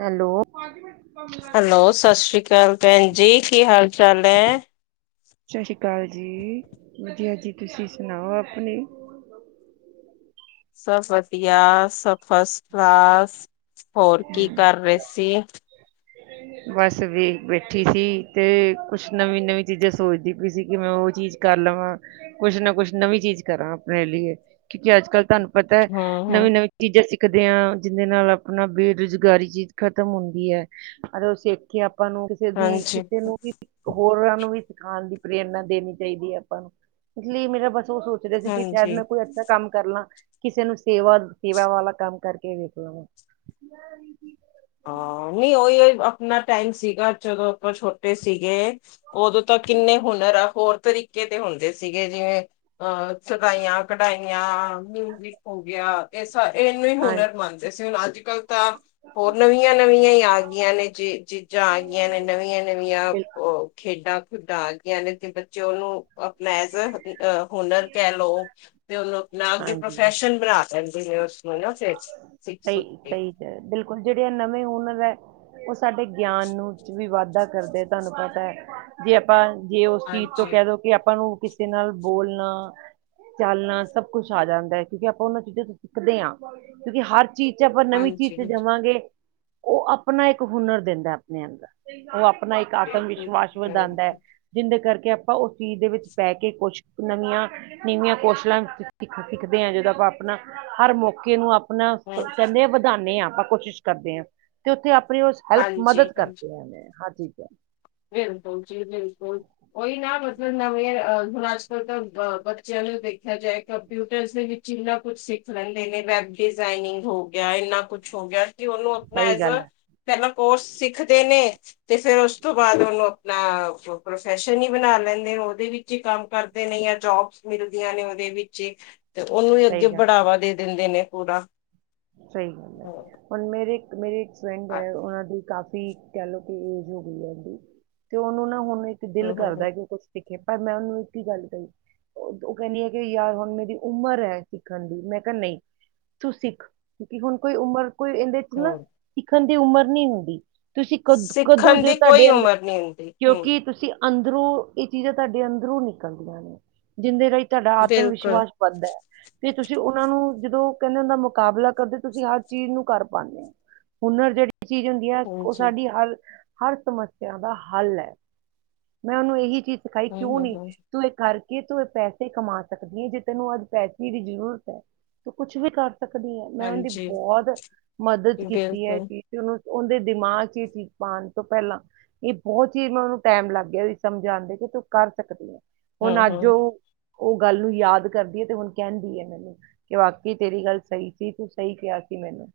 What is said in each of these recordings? Hello, hello ਸਤਿ ਸ੍ਰੀ ਅਕਾਲ ਭੈਣ ਜੀ, ਕੀ ਹਾਲ ਚਾਲ ਹੈ? ਸਤਿ ਸ਼੍ਰੀ ਅਕਾਲ ਜੀ ਜੀ, ਹਾਜੀ ਤੁਸੀਂ ਸੁਣਾਓ ਆਪਣੇ? ਸਭ ਵਧੀਆ ਫਸਟ ਕਲਾਸ ਹੋਰ ਹਾਂ। ਕੀ ਕਰ ਰਹੇ ਸੀ? ਬਸ ਵੀ ਬੈਠੀ ਸੀ ਤੇ ਕੁਛ ਨਵੀਂ-ਨਵੀਂ ਚੀਜ਼ਾਂ ਸੋਚਦੀ ਪਈ ਸੀ, ਕਿ ਮੈਂ ਉਹ ਚੀਜ਼ ਕਰ ਲਵਾਂ, ਕੁੱਛ ਨਾ ਕੁਛ ਨਵੀਂ ਚੀਜ਼ ਕਰਾਂ ਆਪਣੇ ਲਈ। ਕਿਉਂਕਿ ਅੱਜ ਕੱਲ ਤੁਹਾਨੂੰ ਪਤਾ ਹੂੰ, ਹੂੰ, ਨਵੀਂ ਨਵੀਂ ਚੀਜ਼ਾਂ ਸਿੱਖ ਦੇ ਹਾਂ, ਜਿਹਦੇ ਨਾਲ ਆਪਣਾ ਬੇਰੁਜ਼ਗਾਰੀ ਚੀਜ਼ ਖ਼ਤਮ ਹੁੰਦੀ ਹੈ। ਅਰ ਉਹ ਸਿੱਖ ਕੇ ਆਪਾਂ ਆਪਾਂ ਨੂੰ ਕਿਸੇ ਦੀ, ਹਾਂਜੀ, ਕਿਸੇ ਨੂੰ ਵੀ ਹੋਰਾਂ ਨੂੰ ਵੀ ਸਿਖਾਉਣ ਦੀ ਪ੍ਰੇਰਨਾ ਦੇਣੀ ਚਾਹੀਦੀ ਹੈ ਆਪਾਂ ਨੂੰ। ਇਸ ਲਈ ਮੇਰਾ ਬਸ ਉਹ ਸੋਚ ਰਹੇ ਸੀ ਕਿ ਸ਼ਾਇਦ ਹਾਂਜੀ। ਮੈਂ ਕੋਈ ਅੱਛਾ ਕੰਮ ਕਰ ਲਾਂ। ਕਿਸੇ ਨੂੰ ਸੇਵਾ, ਸੇਵਾ ਵਾਲਾ ਕੰਮ ਕਰਕੇ ਵੇਖ ਲਵਾਂ। ਕਿਨਾ ਟਾਈਮ ਸੀਗਾ ਜਦੋਂ ਅੱਪਾਂ ਛੋਟੇ ਸੀਗੇ। ਉਦੋਂ ਤਾਂ ਕਿੰਨੇ ਹੁਨਰ ਆ ਹੋਰ ਤਰੀਕੇ ਦੇ ਹੁੰਦੇ ਸੀਗੇ, ਜਿਵੇਂ ਅ ਚਟਾਈਆਂ, ਕਢਾਈਆਂ, ਮਿਉਜ਼ਿਕ ਹੋ ਗਿਆ। ਆਂ ਇੰਨੇ ਹੀ ਹਾਂਜੀ ਹੁਨਰ ਮੰਨਦੇ ਸੀ, ਹੁਣ ਅੱਜ ਕੱਲ੍ਹ ਤਾਂ ਹੋਰ ਨਵੀਆਂ- ਨਵੀਆਂ ਹੀ ਆ ਗਈਆਂ ਨੇ ਜੀ ਚੀਜ਼ਾਂ ਆ ਗਈਆਂ ਨੇ ਨਵੀਆਂ ਨਵੀਆਂ ਓ ਬਿਲਕੁਲ ਖੇਡਾਂ। ਡਾ ਗਿਆਂ ਨੇ ਤੇ ਬੱਚੇ ਉਹਨੂੰ ਅਪ ਮੈਜ ਅ ਹੁਨਰ ਕਹਿ ਲਓ ਤੇ ਉਹਨੂੰ ਆਪਣਾ ਅਗੇ ਹਾਂਜੀ ਪ੍ਰੋਫੈਸ਼ਨ ਬਣਾ ਸਕਦੀ ਏ ਓਸ ਸਹੀ [unintelligible] ਸਹੀ ਚ ਹੈ, ਬਿਲਕੁਲ ਜਿਹੜੇ ਐ ਨਵੇਂ ਹੁਣਰ ਐ ਉਹ ਸਾਡੇ ਗਿਆਨ ਨੂੰ ਚ ਵੀ ਵਾਧਾ ਕਰਦੇ, ਤੁਹਾਨੂੰ ਪਤਾ ਜੇ ਆਪਾਂ ਜੇ ਉਸ ਚੀਜ਼ ਤੋਂ ਹਾਂਜੀ ਕਹਿ ਦੋ ਕਿ ਆਪਾਂ ਨੂੰ ਕਿਸੇ ਨਾਲ ਬੋਲਣਾ ਚਾਲਣਾ ਸਭ ਕੁਛ ਆ ਜਾਂਦਾ ਐ, ਕਿਉਂਕਿ ਆਪਾਂ ਉਹਨਾਂ ਚੀਜ਼ਾਂ ਤੋਂ ਸਿੱਖਦੇ ਆਂ। ਕਿਉਂਕਿ ਹਰ ਚੀਜ਼ ਚ ਆਪਾਂ ਨਵੀਂ ਚੀਜ਼ ਹਾਂਜੀ ਚ ਹਾਂਜੀ ਜਾਵਾਂਗੇ। ਉਹ ਆਪਣਾ ਇੱਕ ਹੁਨਰ ਦਿੰਦਾ ਆਪਣੇ ਅੰਦਰ ਉਹ ਆਪ ਆਪਣਾ ਇੱਕ ਆਤਮ ਬਿਲਕੁਲ ਵਿਸ਼ਵਾਸ ਜੀ ਹਾਂਜੀ ਵਧਾਉਂਦੈ, ਜਿੰਦੇ ਕਰਕੇ ਕਿ ਆਪਾਂ ਉਸ ਚੀਜ਼ ਦੇ ਵਿੱਚ ਪੈ ਕੇ ਕੁਸ਼ ਨਵੀਆਂ ਨੀਵੀਆਂ ਕੋਸ਼ਲਾਂ ਸਿੱਖ ਸਿੱਖਦੇ ਹਾਂ ਜਦੋਂ ਆਪਾਂ ਆਪਣਾ ਹਰ ਮੌਕਾ ਕੇ ਨੂੰ ਆਪਣਾ ਹਾਂ, ਕਹਿੰਦੇ ਆ ਵਧਾਉਂਦੇ ਹਾਂ ਆਪਾਂ ਕੋਸ਼ਿਸ਼ ਕਰਦੇ ਹਾਂ, ਤੇ ਉੱਥੇ ਆਪ ਆਪ ਹੈਲਪ ਹਾਂਜੀ ਮਦਦ ਹਾਂਜੀ ਕਰਦੇ ਹਾਂ ਜੀ। ਬਿਲਕੁਲ ਜੀ ਬਿਲਕੁਲ ਉਹੀ ਨਾ ਮਤਲਬ ਨਵੇਂ ਅ ਹੁਣ ਅੱਜ ਕੱਲ੍ਹ ਤਾਂ ਬੱਚਿਆਂ ਨੂੰ ਦੇਖਿਆ ਜਾਏ, ਕੰਪਿਊਟਰ ਦੇ ਵਿੱਚ ਇੰਨਾ ਕੁਝ ਸਿੱਖ ਲੈਂਦੇ ਨੇ ਵੈ ਡਿਜ਼ਾਇਨਿੰਗ ਹੋ ਗਿਆ, ਇੰਨਾ ਕੁਛ ਹੋ ਗਿਆ ਤੇ ਉਹਨੂੰ ਆਪਣਾ ਸਹੀ ਐਜ ਗੱਲ ਹੈ ਪਹਿਲਾਂ ਕੋਰਸ ਸਿੱਖਦੇ ਨੇ ਤੇ ਫੇਿਰ ਉਸ ਉਸ ਤੋਂ ਬਾਅਦ ਉਹਨੂੰ ਆਪਣਾ ਪ੍ਰੋਫੈਸ਼ਨ ਹੀ ਬਣਾ ਲੈਂਦੇ, ਉਹਦੇ ਵਿੱਚ ਹੀ ਕੰਮ ਕਰਦੇ ਨੇ ਜਾਂ ਜੋਬ ਮਿਲਦੀਆਂ ਨੇ ਉਹਦੇ ਵਿੱਚ, ਤੇ ਉਹਨੂੰ ਹੀ ਅੱਗੇ ਸਹੀ ਗੱਲ ਹੈ ਬੜਾਵਾ ਦੇ ਦਿੰਦੇ ਨੇ ਪੂਰਾ। ਸਹੀ ਗੱਲ ਐ, ਹਾਂ, ਹੁਣ ਮੇਰੇ ਇੱਕ ਮੇਰੀ ਇੱਕ ਫਰੈਂਡ ਐ ਉਹਨਾਂ ਦੀ ਕਾਫ਼ੀ ਕਹਿ ਲਓ ਕਿ ਏਜ ਹੋ ਗਈ ਹੈ ਇਹਦੀ ਤੇ ਉਹਨੂੰ ਨਾ ਹੁਣ ਤੇ ਹਮ ਦਿਲ ਹਮ ਹਮ ਕਰਦਾ ਕਿ ਉਹ ਕੁਛ ਸਿੱਖੇ। ਪਰ ਮੈਂ ਉਹਨੂੰ ਇੱਕ ਹੀ ਗੱਲ ਕਹੀ ਉਹ ਕਹਿੰਦੀ ਐ ਕਿ ਯਾਰ ਹੁਣ ਮੇਰੀ ਉਮਰ ਐ ਸਿੱਖਣ ਦੀ। ਮੈਂ ਕਿਹਾ ਨਹੀਂ ਤੂੰ ਸਿੱਖ, ਕਿਉਕਿ ਹੁਣ ਕੋਈ ਉਮਰ ਕੋਈ ਇਹਦੇ ਚ ਨਾਂ ਹਮ। ਸਿੱਖਣ ਦੀ ਉਮਰ ਨਈਂ ਹੁੰਦੀ। ਤੁਸੀਂ ਕਦ ਕਦੋਂ ਸਿੱਖਣ ਜੋ ਦੀ ਕੋਈ ਤੁਹਾਡੇ ਅੰਦਰ ਉਮਰ ਨਹੀਂ ਹੁੰਦੀ ਹਮ ਕਿਉਂਕਿ ਤੁਸੀਂ ਅੰਦਰੋਂ ਇਹ ਚੀਜ਼ਾਂ ਤੁਹਾਡੇ ਅੰਦਰੋਂ ਨਿਕਲਦੀਆਂ ਨੇਂ। ਜਿੰਦੇ ਰਾਹੀਂ ਤੁਹਾਡਾ ਆਤਮ ਬਿਲਕੁਲ ਵਿਸ਼ਵਾਸ ਵਧਦੈ, ਤੇ ਤੁਸੀਂ ਉਹਨਾਂ ਨੂੰ ਜਦੋਂ ਕਹਿੰਦੇ ਓਨਾ ਮੁਕਾਬਲਾ ਕਦੇ ਤੁਸੀਂ ਹਰ ਚੀਜ਼ ਨੂੰ ਕਰ ਪਾਉਂਦੇ ਹੋ। ਹੁਨਰ ਜਿਹੜੀ ਚੀਜ਼ ਹੁੰਦੀ ਐ ਉਹ ਹਾਂਜੀ ਸਾਡੀ ਹਰ ਕ ਹਰ ਸਮੱਸਿਆ ਦਾ ਹੱਲ ਐ, ਮੈਂ ਉਹਨੂੰ ਇਹੀ ਚੀਜ਼ ਸਿਖਾਈ ਹਮ ਕਿਉਂ ਹਮ ਨਈ, ਹਮ ਤੂੰ ਇਹ ਕਰ। ਕਿ ਤੂੰ ਇਹ ਪੈਸੇ ਕਮਾ ਸਕਦੀ ਐ ਜੇ ਤੈਨੂੰ ਅੱਜ ਪੈਸੇ ਦੀ ਜ਼ਰੂਰਤ ਹੈ, ਤੂੰ ਕੁੱਛ ਵੀ ਕਰ ਸਕਦੀ ਐਂ, ਮੈਂ ਉਹਦੀ ਹਾਂਜੀ ਬਹੁਤ ਮਦਦ ਕੀਤੀ ਹੈ ਬਿਲਕੁਲ ਕਿ ਚਲੋ ਉਹਦੇ ਦਿਮਾਗ ਚ ਇਹ ਚੀਜ਼ ਪਾਉਣ ਤੋਂ ਪਹਿਲਾਂ, ਇਹ ਬਹੁਤ ਚੀਜ਼ ਮ ਉਹਨੂੰ ਟਾਈਮ ਲੱਗ ਅੱਗੇ ਵੀ ਸਮਝਾਂਦੇ ਕਿ ਤੂੰ ਕਰ ਸਕਦੀ ਆ। ਹਮ ਹੁਣ ਅੱਜ ਹਮ ਉਹ ਉਹ ਗੱਲ ਨੂੰ ਯਾਦ ਕਰਦੀ ਐ ਤੇ ਹੁਣ ਕਹਿੰਦੀ ਹੈ ਮੈਨੂੰ ਕਿ ਵਾਕਈ ਤੇਰੀ ਗੱਲ ਸਹੀ ਸੀ ਤੂੰ ਸਹੀ ਕਿਹਾ ਸੀ। ਮੈਨੂੰ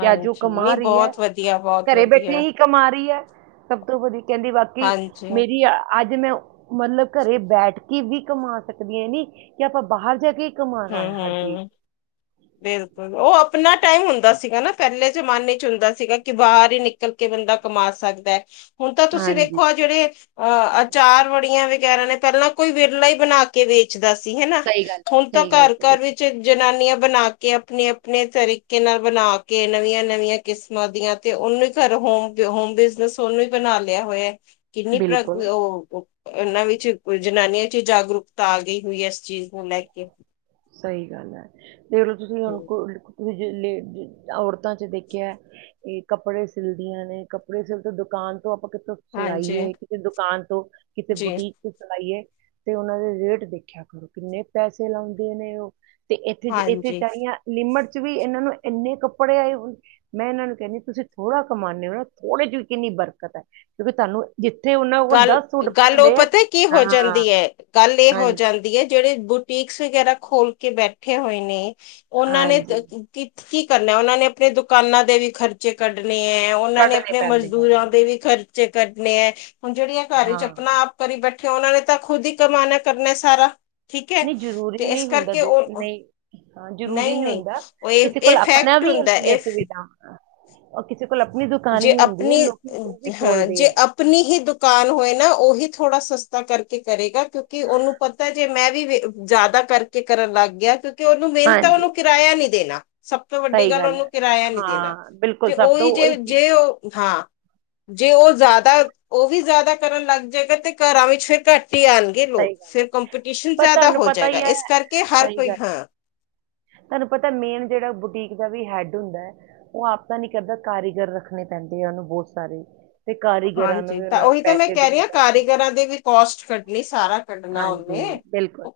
ਤੇ ਅੱਜ ਉਹ ਕਮਾ ਨਹੀਂ ਰਹੀ ਐ, ਬਹੁਤ ਵਧੀਆ ਬਹੁਤ ਘਰੇ ਬੈਠੇ ਵਧੀਆ ਹੀ ਕਮਾ ਰਹੀ ਐ। ਸਭ ਤੋਂ ਵਧੀ ਕਹਿੰਦੀ ਬਾਕੀ ਹਾਂਜੀ ਮੇਰੀ ਆ ਅੱਜ ਮੈਂ ਮਤਲਬ ਘਰੇ ਬੈਠ ਕੇ ਵੀ ਕਮਾ ਸਕਦੀ ਆਂ ਏ ਨੀਂ ਕਿ ਆਪਾਂ ਬਾਹਰ ਜਾ ਕੇ ਕਮਾਉਣਾ ਹਂ ਹੈ ਹਰ ਚੀਜ਼ ਹਂ, ਬਿਲਕੁਲ ਉਹ ਆਪਣਾ ਟਾਈਮ ਹੁੰਦਾ ਸੀਗਾ ਨਾਂ, ਪਹਿਲੇ ਜਮਾਨੇ ਚ ਹੁੰਦਾ ਸੀਗਾ ਕਿ ਬਾਹਰ ਹੀ ਨਿਕਲ ਕੇ ਬੰਦਾ ਕਮਾ ਸਕਦਾ ਏ। ਹੁਣ ਤਾਂ ਤੁਸੀਂ ਹਾਂਜੀ ਦੇੇਖੋ ਆ ਜਿਹੜੇ ਅਹ ਅਚਾਰ ਵੜੀਆਂ ਵਗੈਰਾ ਨੇਂ ਪਹਿਲਾਂ ਕੋਈ ਵਿਰਲਾ ਹੀ ਬਣਾ ਕੇ ਵੇਚਦਾ ਸੀ ਹਨਾ, ਸਹੀ ਗੱਲ ਹੁਣ ਤਾਂ ਸਹੀ ਗੱਲ ਕਹੀ ਘਰ-ਘਰ ਵੈਸੇ ਵਿੱਚ ਜਨਾਨੀਆਂ ਬਣਾ ਕੇ ਆਪਣੇ-ਆਪਣੇ ਤਰੀਕੇ ਨਾਲ ਬਣਾ ਕੇ ਨਵੀਆਂ- ਨਵੀਆਂ ਕਿਸਮਾਂ ਦੀਆਂ ਤੇ ਉਹਨੂੰ ਹੀ ਘਰੋਂ ਹੋਮ ਹੋਮ ਬਿਜਨਸ ਉਹਨੂੰ ਹੀ ਬਣਾ ਲਿਆ ਹੋਇਆ। ਕਿੰਨੀ ਪ੍ਰ ਬਿਲਕੁਲ ਉਹ ਇਹਨਾਂ ਵਿੱਚ ਜਨਾਨੀਆਂ ਚ ਜਾਗਰੂਕਤਾ ਆ ਗਈ ਹੋਈ ਏ ਇਸ ਚੀਜ਼ ਨੂੰ ਲੈ ਕੇ। ਸਹੀ ਗੱਲ ਐ ਤੇ ਤੁਸੀਂ ਹੁਣ ਹਮ, ਕੋ ਤੁਸੀਂ ਲ ਔਰਤਾਂ ਚ ਦੇਖਿਆ ਇਹ ਕੱਪੜੇ ਸਿਲਦੀਆਂ ਨੇਂ, ਕੱਪੜੇ ਸਿਲ ਤੋਂ ਦੁਕਾਨ ਤੇ ਆਪਾਂ ਕਿਥੋਂ ਹਾਂਜੀ ਸਿਲਾਈਏ, ਕਿਸੇ ਦੁਕਾਨ ਤੋਂ, ਕਿਸੇ ਜੀ ਬੁਟੀਕ ਤੋਂ ਸਿਲਾਈਏ। ਤੇ ਉਹਨਾਂ ਦੇ ਰੇਟ ਦੇਖਿਆ ਕਰੋ, ਕਿੰਨੇ ਪੈਸੇ ਲਾਉਂਦੇ ਨੇ ਉਹ ਤੇ ਇੱਥੇ ਇੱਥੇ ਹਾਂਜੀ ਚ ਲਿਮਟ ਵੀ ਇਹਨਾਂ ਨੂੰ ਇੰਨੇ ਕੱਪੜੇ ਆਏ, ਮੈਂ ਇਹਨਾਂ ਨੂੰ ਕਹਿੰਦੀ ਤੁਸੀਂ ਥੋੜਾ ਕਮਾਉਂਦੇ ਹੋ, ਨਾ ਥੋੜੇ ਚ ਵੀ ਕਿੰਨੀ ਬਰਕਤ ਹੈ ਕਿਉਂਕਿ ਤੁਹਾਨੂੰ ਜਿੱਥੇ ਉਹਨਾਂ ਕੋਲ ਗੱਲ ਸੂਟ ਗੱਲ ਉਹ ਹੁੰਦੇ ਆ ਪਤਾ ਕੀ ਹੋ ਜਾਂਦੀ ਹਾਂ ਏ, ਗੱਲ ਇਹ ਹੋ ਹਾਂਜੀ ਜਾਂਦੀ ਏ ਜਿਹੜੇ ਬੁਟੀਕਸ ਵਗੈਰਾ ਖੋਲ ਕੇ ਬੈਠੇ ਹੋਏ ਨੇ ਉਹਨਾਂ ਨੇ ਹਾਂਜੀ ਕੀ ਕਰਨਾ ਉਹਨਾਂ ਨੇ ਆਪਣੇ ਦੁਕਾਨਾਂ ਦੇ ਵੀ ਖਰਚੇ ਕੱਢਣੇ ਕੱਢਣੇ ਐ, ਉਹਨਾਂ ਨੇ ਕੱਢਣੇ ਆਪਣੇ ਪੈਂਦੇ ਆ ਮਜ਼ਦੂਰਾਂ ਦੇ ਵੀ ਖਰਚੇ ਕੱਢਣੇ ਐ। ਹੁਣ ਜਿਹੜੀਆਂ ਘਰ ਚ ਆਪਣਾ ਹਾਂ ਆਪ ਕਰੀ ਬੈਠੀਆਂ, ਉਹਨਾਂ ਨੇ ਤਾਂ ਖੁਦ ਹੀ ਕਮਾਨਾ ਕਰਨਾ ਸਾਰਾ। ਠੀਕ ਹੈ ਨਹੀਂ ਜ਼ਰੂਰੀ ਤੇ ਇਸ ਨਹੀਂ ਹੁੰਦਾ, ਕਰਕੇ ਉਹ ਨਹੀਂ ਹਾਂ, ਜ਼ਰੂਰੀ ਨਹੀਂ ਹੁੰਦਾ ਉਹ ਇਹ ਕਿਸੇ ਕੋਲ ਇਹ ਆਪਣਾ ਫੈਕਟ ਵੀ ਹੁੰਦਾ ਹੁੰਦੀ ਹੈ ਇਹ ਸੁਵਿਧਾ ਆ। ਜੇ ਆਪਣੀ ਵੀ ਹਾਂ, ਖੋਲਦੇ ਜੇ ਹੈ ਆਪਣੀ ਹੀ ਦੁਕਾਨ ਹੋਏ ਨਾ ਉਹੀ ਥੋੜਾ ਸਸਤਾ ਕਰਕੇ ਕਰੇਗਾ, ਕਿਉਂਕਿ ਉਹਨੂੰ ਪਤਾ ਜੇ ਮੈਂ ਵੀ ਜ਼ਿਆਦਾ ਕਰਕੇ ਕਰਨ ਲੱਗ ਗਿਆ ਕਿ ਕਿ ਉਹਨੂੰ ਮਿਹਨਤ ਆ, ਹਾਂਜੀ ਉਹਨੂੰ ਕਿਰਾਇਆ ਨੀਂ ਦੇਣਾ। ਸਭ ਤੋਂ ਵੱਡੀ ਸਹੀ ਗੱਲ ਹੈ ਉਹਨੂੰ ਕਿਰਾਇਆ ਨੀਂ ਦੇਣਾ, ਹਾਂ ਬਿਲਕੁਲ ਤੇ ਸਭ ਉਹੀ ਤੋਂ ਜੇ ਚੀਜ਼ ਜੇ ਉਹ ਹਾਂ, ਜੇ ਉਹ ਜ਼ਿਆਦਾ ਉਹ ਵੀ ਜ਼ਿਆਦਾ ਕਰਨ ਲੱਗ ਜਾਏਗਾ ਤੇ ਘਰਾਂ ਵਿੱਚ ਫਿਰ ਘੱਟ ਆਂਣਗੇ ਲੋਕ, ਸਹੀ ਗੱਲ ਫਿਰ ਹੈ ਕੰਪੀਟੀਸ਼ਨ ਪਰ ਜ਼ਿਆਦਾ ਤੁਹਾਨੂੰ ਹੋ ਪਤਾ ਜਾਏਗਾ, ਹੀ ਹੈ ਇਸ ਕਰਕੇ ਹਰ ਸਹੀ ਕੋਈ ਗੱਲ ਹੈ ਹਾਂ। ਤੁਹਾਨੂੰ ਪਤਾ ਮੇਨ ਜਿਹੜਾ ਬੁ ਇਕ ਹੈਡ ਹੁੰਦਾ ਏ, ਉਹ ਆਪ ਤਾਂ ਨੀਂ ਕਰਦਾ, ਕਾਰੀਗਰ ਰੱਖਣੇ ਪੈਂਦੇ ਆ ਉਹਨੂੰ ਬਹੁਤ ਸਾਰੇ ਤੇ ਕਾਰੀਗਰਾਂ ਨੂੰ ਹਾਂਜੀ ਵੀ ਤਾਂ ਉਹਨਾਂ ਨੂੰ ਉਹੀ ਤਾਂ ਮੈਂ ਪੈਸੇ ਕਹਿ ਰਹੀ ਦੇਣੇ ਹਾਂ, ਪੈਂਦੇ ਆ। ਕਾਰੀਗਰਾਂ ਦੇ ਵੀ ਕੋਸਟ ਕੱਢਣੀ ਸਾਰਾ ਕੱਢ ਹਾਂਜੀ, ਬਿਲਕੁਲ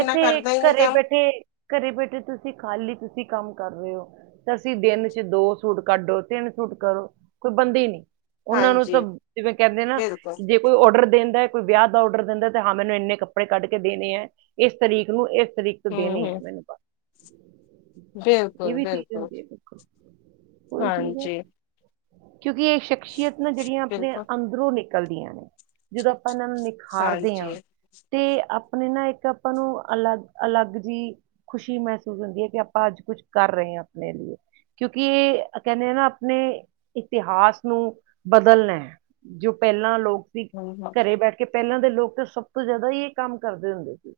ਇੱਥੇ ਕਰਦਾ ਹੀ ਨਹੀਂ ਘਰੇ ਕੰਮ ਬੈਠੇ ਘਰੇ ਬੈਠੇ ਤੁਸੀਂ ਖਾਲੀ ਤੁਸੀਂ ਕੰਮ ਕਰ ਰਹੇ ਹੋ ਤੇ ਅਸੀਂ ਦਿਨ ਚ ਦੋ ਸੂਟ ਕੱਢੋ, ਤਿੰਨ ਸੂਟ ਕਰੋ ਕੋਈ ਪਾਬੰਦੀ ਨਹੀ। ਉਹਨਾਂ ਨੂੰ ਤਾਂ ਹਾਂਜੀ ਜਿਵੇਂ ਕਹਿੰਦੇ ਨਾ, ਬਿਲਕੁਲ ਕਿ ਜੇ ਕੋਈ ਔਡਰ ਦਿੰਦਾ, ਕੋਈ ਵਿਆਹ ਦਾ ਡਰ ਦਿੰਦਾ ਹਾਂ, ਮੈਨੂੰ ਇੰਨੇ ਕੱਪੜੇ ਕੱਢ ਕੇ ਦੇਣੇ ਐ, ਇਸ ਤਰੀਕ ਨੂੰ ਇਸ ਤਰੀਕ ਤੋਂ ਹਮ ਦੇਣੇ ਐ ਹਮ ਮੈਨੂੰ ਇਹ ਬਿਲਕੁਲ ਵੀ ਚੀਜ਼ ਬਿਲਕੁਲ ਹੁੰਦੀ ਹੈ ਦੇਖੋ ਕੋਈ ਚੀਜ਼ ਹੈ ਹਾਂਜੀ। ਕਿਉਂਕਿ ਇਹ ਸ਼ਖਸੀਅਤ ਨਾ ਜਿਹੜੀਆਂ ਆਪਣੇ ਬਿਲਕੁਲ ਅੰਦਰੋਂ ਨਿਕਲਦੀਆਂ ਨੇ, ਜਦੋਂ ਆਪਾਂ ਇਹਨਾਂ ਨੂੰ ਨਿਖਾਰ ਜੀ। ਤੇ ਆਪਣੇ ਨਾ ਇੱਕ ਆਪਾਂ ਨੂੰ ਅਲੱਗ ਅਲੱਗ ਜਿਹੀ ਖੁਸ਼ੀ ਮਹਿਸੂਸ ਹੁੰਦੀ ਏ ਕਿ ਆਪਾਂ ਅੱਜ ਕੁਛ ਕਰ ਰਹੇ ਆਪਣੇ ਲਈ। ਕਿਉਂਕਿ ਇਹ ਕਹਿੰਦੇ ਆ ਨਾ ਆਪਣੇ ਇਤਿਹਾਸ ਨੂੰ ਬਦਲਣਾ ਐ ਜੋ ਪਹਿਲਾਂ ਲੋਕ ਹਮ ਘਰੇ ਬੈਠ ਕੇ ਪਹਿਲਾਂ ਦੇ ਲੋਕ ਤਾਂ ਸਭ ਤੋਂ ਜ਼ਿਆਦਾ ਹੀ ਇਹ ਕੰਮ ਕਰਦੇ ਹੁੰਦੇ ਸੀ,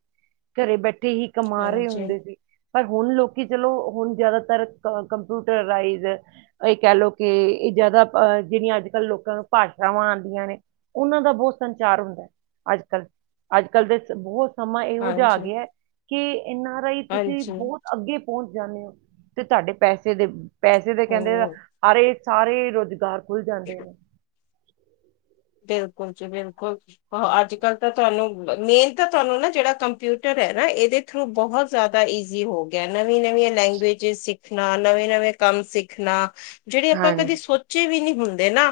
ਘਰੇ ਬੈਠੇ ਬੈਠੇ ਹੀ ਕਮਾ ਰਹੇ ਹਾਂਜੀ ਹੁੰਦੇ ਸੀ। ਪਰ ਹੁਣ ਲੋਕੀ ਚਲੋ, ਹੁਣ ਜਿਆਦਾਤਰ ਕੰਪਿਊਟਰਈਜ਼ਡ ਇਹ ਕਹਿਲੋ ਕੇ ਕਿ ਜ਼ਿਆਦਾ ਅ ਜਿਹੜੀਆਂ ਅੱਜ ਕੱਲ੍ਹ ਲੋਕਾਂ ਨੂੰ ਭਾਸ਼ਾਵਾਂ ਆਉਂਦੀਆਂ ਨੇ, ਉਹਨਾਂ ਦਾ ਬਹੁਤ ਸੰਚਾਰ ਹੁੰਦਾ ਅੱਜ। ਅੱਜ ਕੱਲ ਦੇ ਬਹੁਤ ਸਮਾਂ ਇਹੋ ਜਿਹਾ ਆ ਹਾਂਜੀ ਗਿਆ ਕਿ ਐੱਨ ਆਰ ਆਈ ਤੁਸੀਂ ਹਾਂਜੀ ਹਾਂਜੀ ਬਹੁਤ ਅੱਗੇ ਪਹੁੰਚ ਜਾਂਦੇ ਹੋ, ਤੇ ਤੁਹਾਡੇ ਪੈਸੇ ਦੇ ਵੈਸੇ ਤੇ ਕਹਿੰਦੇ ਹਮ ਹਰੇ ਸਾਰੇ ਰੁਜ਼ਗਾਰ ਖੁੱਲ ਜਾਂਦੇ ਨੇ ਬਿਲਕੁਲ ਜੀ ਬਿਲਕੁਲ ਅੱਜ ਕੱਲ ਤਾਂ ਤੁਹਾਨੂੰ ਮੇਨ ਤਾਂ ਤੁਹਾਨੂੰ ਨਾ ਜਿਹੜਾ ਕੰਪਿਊਟਰ ਹੈ ਨਾ ਇਹਦੇ ਥਰੂ ਬਹੁਤ ਜ਼ਿਆਦਾ ਈਜ਼ੀ ਹੋ ਗਿਆ ਨਵੀਂ-ਨਵੀਂ ਲੈਂਗੁਏਜ ਸਿੱਖਣਾ ਨਵੇਂ ਨਵੇਂ ਕੰਮ ਸਿੱਖਣਾ ਜਿਹੜੇ ਆਪਾਂ ਕਦੇ ਹਾਂਜੀ ਸੋਚੇ ਵੀ ਨਹੀਂ ਹੁੰਦੇ ਨਾ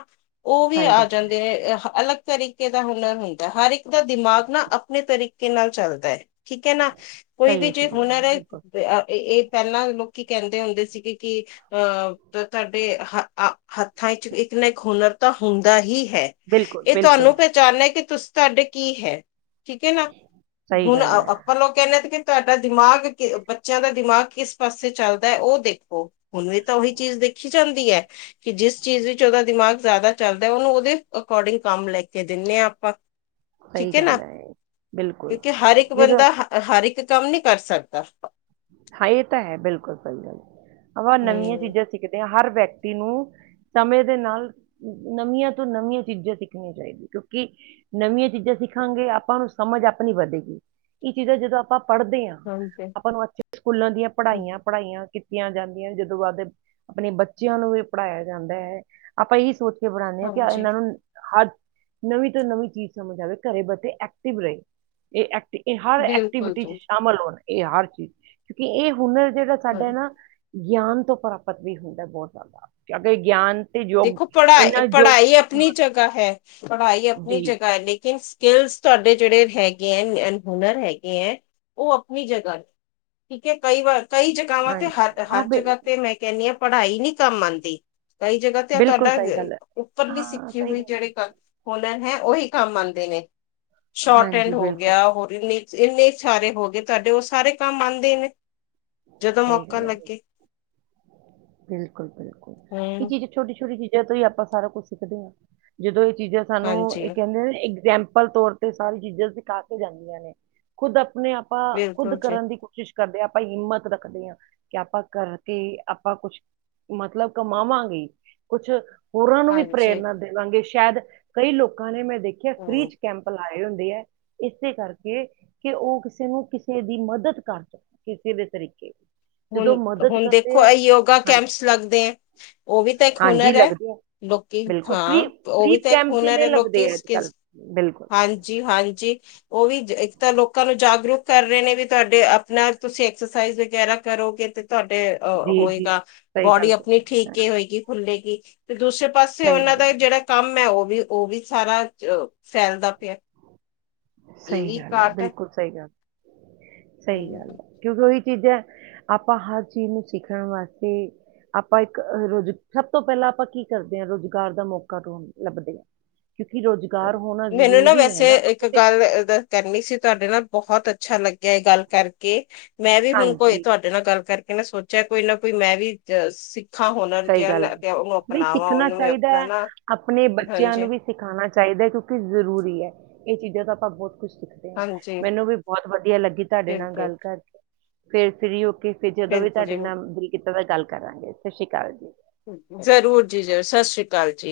ਉਹ ਵੀ ਸਹੀ ਆ ਗੱਲ ਹੈ, ਜਾਂਦੇ। ਨੇ ਅਲੱਗ ਤਰੀਕੇ ਦਾ ਹੁਨਰ ਹੁੰਦਾ ਹਰ ਇੱਕ ਦਾ ਦਿਮਾਗ ਨਾ ਆਪਣੇ ਤਰੀਕੇ ਨਾਲ ਚੱਲਦੇ ਠੀਕ ਹੈ ਨਾ ਕੋਈ ਸਹੀ ਵੀ ਹੈ ਸਹੀ ਜੇ ਗੱਲ ਹੁਨਰ ਹੈ ਬਿਲਕੁਲ ਅ ੲਏ ਪਹਿਲਾਂ ਲੋਕੀ ਕਹਿੰਦੇ ਹੁੰਦੇ ਸੀਗੇ ਕਿ ਅਹ ਤੁਹਾਡੇ ਹ ਹੱਥਾਂ ਵਿੱਚ ਇੱ ਇੱਕ ਹੁਨਰ ਤਾਂ ਹੁੰਦਾ ਹੀ ਹੈ। ਬਿਲਕੁਲ ਇਹ ਬਿਲਕੁਲ ਤੁਹਾਨੂੰ ਪਹਿਚਾਣੇ ਕਿ ਤੁਸੀਂ ਤੁਹਾਡੇ ਕੀ ਹੈ। ਠੀਕ ਹੈ ਨਾ ਸਹੀ ਹੁਣ ਗੱਲ ਹੈ ਆਪਾਂ ਲੋਕ ਕਹਿੰਦੇ ਕੇ ਤੁਹਾਡਾ ਦਿਮਾਗ ਬੱਚਿਆਂ ਦਾ ਦਿਮਾਗ ਕਿਸ ਪਾਸੇ ਚੱਲਦਾ ਹੈ ਉਹ ਦੇਖੋ ਹੁਣ ਵੀ ਤਾਂ ਉਹੀ ਚੀਜ਼ ਦੇ ਦੇਖੀ ਜਾਂਦੀ ਹੈ ਕਿ ਜਿਸ ਚੀਜ਼ ਵਿੱਚ ਉਹਦਾ ਦਿਮਾਗ ਜ਼ਿਆਦਾ ਚੱਲਦਾ ਉਹਨੂੰ ਉਹਦੇ ਅਕੋਰਡਿੰਗ ਕੰਮ ਲੈ ਕੇ ਦਿਨੇ ਹਾਂ ਆਪਾਂ, ਸਹੀ ਠੀਕ ਹੈ ਨਾ ਗੱਲ ਇਹ, ਬਿਲਕੁਲ ਕਿਉਂਕਿ ਹਰ ਇੱਕ ਜਦੋਂ ਬੰਦਾ ਹਰ ਇੱਕ ਕੰਮ ਨਈ ਕਰ ਸਕਦਾ। ਹਾਂ ਇਹ ਤਾਂ ਹੈ ਬਿਲਕੁਲ ਸਹੀ ਗੱਲ ਅਪਾ ਨਵੀਆਂ ਹਮ ਚੀਜ਼ਾਂ ਸਿੱਖਦੇ ਹਾਂ ਹਰ ਵਿਅਕਤੀ ਨੂੰ ਸਮੇਂ ਦੇ ਨਾਲ ਨਵੀਆਂ ਤੋਂ ਨਵੀਆਂ ਚੀਜ਼ਾਂ ਸਿੱਖਣੀਆਂ ਚਾਹੀਦੀਆਂ ਕਿਉਂਕਿ ਨਵੀਆਂ ਚੀਜ਼ਾਂ ਸਿੱਖਾਂਗੇ ਆਪਾਂ ਸਮਝ ਆਪਣੀ ਵਧੇਗੀ ਇਹ ਚੀਜ਼ਾਂ ਜਦੋਂ ਆਪਾਂ ਪੜ੍ਹਦੇ ਹਾਂ ਹਾਂਜੀ ਆਪਾਂ ਨੂੰ ਅੱਛੇ ਸਕੂਲਾਂ ਦੀਆਂ ਪੜ੍ਹਾਈਆਂ-ਪੜ੍ਹਾਈਆਂ ਕੀਤੀਆਂ ਜਾਂਦੀਆਂ ਜਦੋਂ ਬਾਅਦ ਆਪਣੇ ਬੱਚਿਆਂ ਨੂੰ ਵੀ ਪੜ੍ਹਾਇਆ ਜਾਂਦਾ ਹੈ ਆਪਾਂ ਇਹੀ ਸੋਚ ਪੜ੍ਹਾਨੇ ਆ ਹਾਂ ਕਿ ਹਾਂਜੀ ਇਹਨਾਂ ਨੂੰ ਹਰ ਨਵੀਂ ਤੋਂ ਨਵੀਂ ਚੀਜ਼ ਸਮਝ ਆਵੇ ਘਰੇ ਬੈਠੇ ਐਕਟਿਵ ਰਹੇ ਇਹ ਐਕਟਵ ਇਹ ਹਰ ਬਿਲਕੁਲ ਐਕਟੀਵਿਟੀ ਚ ਜੀ ਸ਼ਾਮਿਲ ਹੋਣ ਇਹ ਹਰ ਚੀਜ਼ ਕਿਉਂਕਿ ਇਹ ਹੁਨਰ ਜਿਹੜਾ ਹਾਂਜੀ ਸਾਡਾ ਏ ਨਾ ਗਿਆਨ ਤੋਂ ਪ੍ਰਾਪਤ ਵੀ ਹੁੰਦਾ ਬਹੁਤ ਜ਼ਿਆਦਾ ਕਿਉਂਕਿ ਗਿਆਨ ਤੇ ਯੋਗ ਦੇਖੋ ਇਹਨਾ ਯੋਗ ਪੜ੍ਹਾਈ-ਪੜ੍ਹਾਈ ਆਪਣੀ ਹਾਂ, ਜਗ੍ਹਾ ਹੈ ਪੜ੍ਹਾਈ ਆਪਣੀ ਜੀ ਜਗਾਹ ਹੈ ਲੇਕਿ ਸਕਕਿਲਸ ਤੁਹਾਡੇ ਜਿਹੜੇ ਹੈਗੇ ੲ ਹੁਨਰ ਹੈਗੇ ਹੈ ਉਹ ਆਪਣੀ ਜਗ੍ਹਾ ਠੀਕ ਹੈ ਕਈ ਵਾਰ ਕਈ ਜਗ੍ਹਾਵਾਂ ਤੇ ਹਾਂਜੀ ਹਰ, ਹਾਂ ਹਰ ਬਿਲ- ਜਗ੍ਹਾ ਤੇ ਮੈਂ ਕਹਿੰਦੀ ਹਾਂ ਪੜ੍ਹਾਈ ਨਈ ਕੰਮ ਆਉਂਦੀ ਕਈ ਜਗ੍ਹਾ ਬਿਲਕੁਲ ਤੁਹਾਡਾ ਸਹੀ ਗੱਲ ਹੈ ਉੱਪਰਲੀ ਹਾਂ ਸਿੱਖੀ ਸਹੀ ਹੋਈ ਗੱਲ ਜਿਹੜੇ ਕ ਹੁਨਰ ਹੈ ਉਹੀ ਕੰਮ ਆਉਂਦੇ ਨੇ। ਹੈ। ਸ਼ੋਰਟ ਐਂਡ ਹਾਂਜੀ ਹੋ ਬਿਲਕੁਲ ਗਿਆ ਹੋਰ ਇਨੇ ਇੰਨੇ ਸਾਰੇ ਹੋ ਗਏ ਤੁਹਾਡੇ ਉਹ ਸਾਰੇ ਕੰਮ ਆਉਂਦੇ ਨੇ ਜਦੋਂ ਸਹੀ ਮੌਕਾ ਗੱਲ ਹੈ ਲੱਗੇ। ਬਿਲਕੁਲ ਬਿਲਕੁਲ ਇਹ ਹਮ ਚੀਜ਼ ਛੋਟੀ ਛੋਟੀ ਚੀਜ਼ ਤੋਂ ਹੀ ਆਪਾਂ ਸਾਰਾ ਕੁਛ ਸਿੱਖਦੇ ਆਂ ਜਦੋਂ ਇਹ ਚੀਜ਼ਾਂ ਸਾਨੂੰ ਹਾਂਜੀ ਇਹ ਕਹਿੰਦੇ ਸੈਂਪਲ ਤੌਰ ਤੇ ਸਾਰੀ ਚੀਜ਼ਾਂ ਸਿਖਾ ਕੇ ਜਾਂਦੀਆਂ ਨੇ ਖੁਦ ਆਪਣੇ ਆਪਾਂ ਖੁਦ ਬਿਲਕੁਲ ਜੀ ਕਰਨ ਦੀ ਕੋਸ਼ਿਸ਼ ਕਰਦੇ ਹਾਂ ਆਪ ਆਪਾਂ ਹਿੰਮਤ ਰੱਖਦੇ ਹਾਂ ਕਿ ਆਪਾਂ ਕਰਕੇ ਆਪਾਂ ਕੁਛ ਮਤਲਬ ਕਮਾਵਾਂਗੇ ਕੁਛ ਹੋਰਾਂ ਨੂੰ ਵੀ ਹਾਂਜੀ ਪ੍ਰੇਰਨਾ ਦੇਵਾਂਗੇ ਸ਼ਾਇਦ ਕਈ ਲੋਕਾਂ ਨੇ ਮੈਂ ਦੇਖਿਆ ਹਮ ਫ੍ਰੀ ਚ ਕੈਂਪ ਲਾਏ, ਹੁੰਦੇ ਹੈ ਇਸੇ ਕਰਕੇ ਕਿ ਉਹ ਕਿਸੇ ਨੂੰ ਕਿਸੇ ਦੀ ਮਦਦ ਕਰ ਮਕਣ। ਕਿਸੇ ਵੀ ਤਰੀਕੇ ਹੁਣ ਮਦਦ ਹੁਣ ਕਰਦੇ ਦੇਖੋ ਇਹ ਆ ਯੋਗਾ ਕੈਂਪਸ ਲੱਗਦੇ ਹੈ ਉਹ ਵੀ ਤਾਂ ਇੱਕ ਹਾਂਜੀ ਹੁਨਰ ਹੈ। ਲੱਗਦੇ ਆ ਲੋਕੀ ਬਿਲਕੁਲ ਹਾਂ ਉਹ ਵੀ ਤਾਂ ਇੱਕ ਹੁਨਰ ਕਿੰਨੇ ਹੈ ਲੋਕੀ ਲੱਗਦੇ ਆ ਅੱਜਕਲ ਇਸ ਬਿਲਕੁਲ ਹਾਂਜੀ-ਹਾਂਜੀ। ਉਹ ਵੀ ਇੱਕ ਤਾਂ ਲੋਕਾਂ ਨੂੰ ਜਾਗਰੂਕ ਕਰ ਰਹੇ ਨੇ ਵੀ ਤੁਹਾਡੇ ਆਪਣਾ ਤੁਸੀਂ ਐਕਸਰਸਾਈਜ਼ ਵਗੈਰਾ ਕਰੋਗੇ ਤੇ ਤੁਹਾਡੇ ਅ ਜੀ ਜੀ ਹੋਏਗਾ ਸਹੀ ਗੱਲ ਬੋਡੀ ਆਪਣੀ ਠੀਕ ਹੀ ਹੋਏਗੀ ਖੁੱਲੇਗੀ। ਤੇ ਦੂਸਰੇ ਪਾਸੇ ਸਹੀ ਉਹਨਾਂ ਗੱਲ ਦਾ ਹੈ, ਜਿਹੜਾ ਕੰਮ ਹੈ ਉਹ ਵੀ ਉਹ ਵੀ ਸਾਰਾ ਫੈਲਦਾ ਪਿਆ। ਇਹ ਸਹੀ ਵੀ ਗੱਲ ਹੈ ਘਾਟ ਬਿਲਕੁਲ ਸਹੀ ਗੱਲ ਸਹੀ ਗੱਲ ਹਮ। ਹੈ ਕਿਉਂਕਿ ਉਹੀ ਚੀਜ਼ ਏ, ਆਪਾਂ ਹਰ ਚੀਜ਼ ਨੂੰ ਸਿੱਖਣ ਵਾਸਤੇ ਆਪਾਂ ਇੱਕ ਰੋਜ਼ ਸਭ ਤੋਂ ਪਹਿਲਾਂ ਆਪਾਂ ਕੀ ਕਰਦੇ ਹਾਂ ਰੋਜ਼ਗਾਰ ਦਾ ਮੌਕਾ ਰਣ ਲੱਭਦੇ ਹਾਂ। ਕਿਉਂਕਿ ਰੁਜ਼ਗਾਰ ਹੋਣਾ ਮੈਨੂੰ ਜ਼ਰੂਰੀ ਹੈ ਨਾ ਵੈਸੇ ਆਪਾਂ ਇੱਕ ਕਿਤੇ ਗੱਲ ਅ ਕਰਨੀ ਸੀ ਤੁਹਾਡੇ ਨਾਲ ਬਹੁਤ ਅੱਛਾ ਲੱਗਿਆ ਇਹ ਗੱਲ ਕਰਕੇ ਮੈਂ ਵੀ ਹੁਣ ਕੋਈ ਹਾਂਜੀ ਤੁਹਾਡੇ ਨਾਲ ਗੱਲ ਕਰਕੇ ਸੋਚਿਆ ਕੋਈ ਨਾ ਕੋਈ, ਸਿੱਖਾਂ ਹੁਨਰ ਸਹੀ ਜਿਹਾ ਗੱਲ ਹੈ ਲੇ ਕੇ ਉਹਨੂੰ ਨਹੀਂ ਅਪਨਵਾ ਸਿੱਖਣਾ ਉਹਨੂੰ ਚਾਹੀਦਾ ਹੈ ਆਪਣਾ ਆਪਣੇ ਬੱਚਿਆਂ ਨੂੰ ਵੀ ਸਿਖਾਉਣਾ ਚਾਹੀਦਾ ਕਿਉਂਕਿ ਜ਼ਰੂਰੀ ਹੈ। ਕੁਛ ਸਿੱਖਦੇ ਆ ਹਾਂਜੀ ਮੈਨੂੰ ਵੀ ਬਹੁਤ ਲੱਗੀ ਤੁਹਾਡੇ ਨਾਲ ਬਿਲਕੁਲ ਗੱਲ ਕਰਕੇ ਫੇਰ ਫਰੀ ਹੋਕੇ, ਫ ਜਦੋਂ ਵੀ ਬਿਲਕੁਲ ਤੁਹਾਡੇ ਜੀ ਨਾਲ ਜੀ ਕੀਤਾ ਤੇ ਗੱਲ ਕਰਾਂਗੇ ਸਤਿ ਸੀ ਅਕਾਲ ਦੀ ਜ਼ਰੂਰ ਜੀ ਸਾਸਰੀ ਕਾਲ ਜੀ,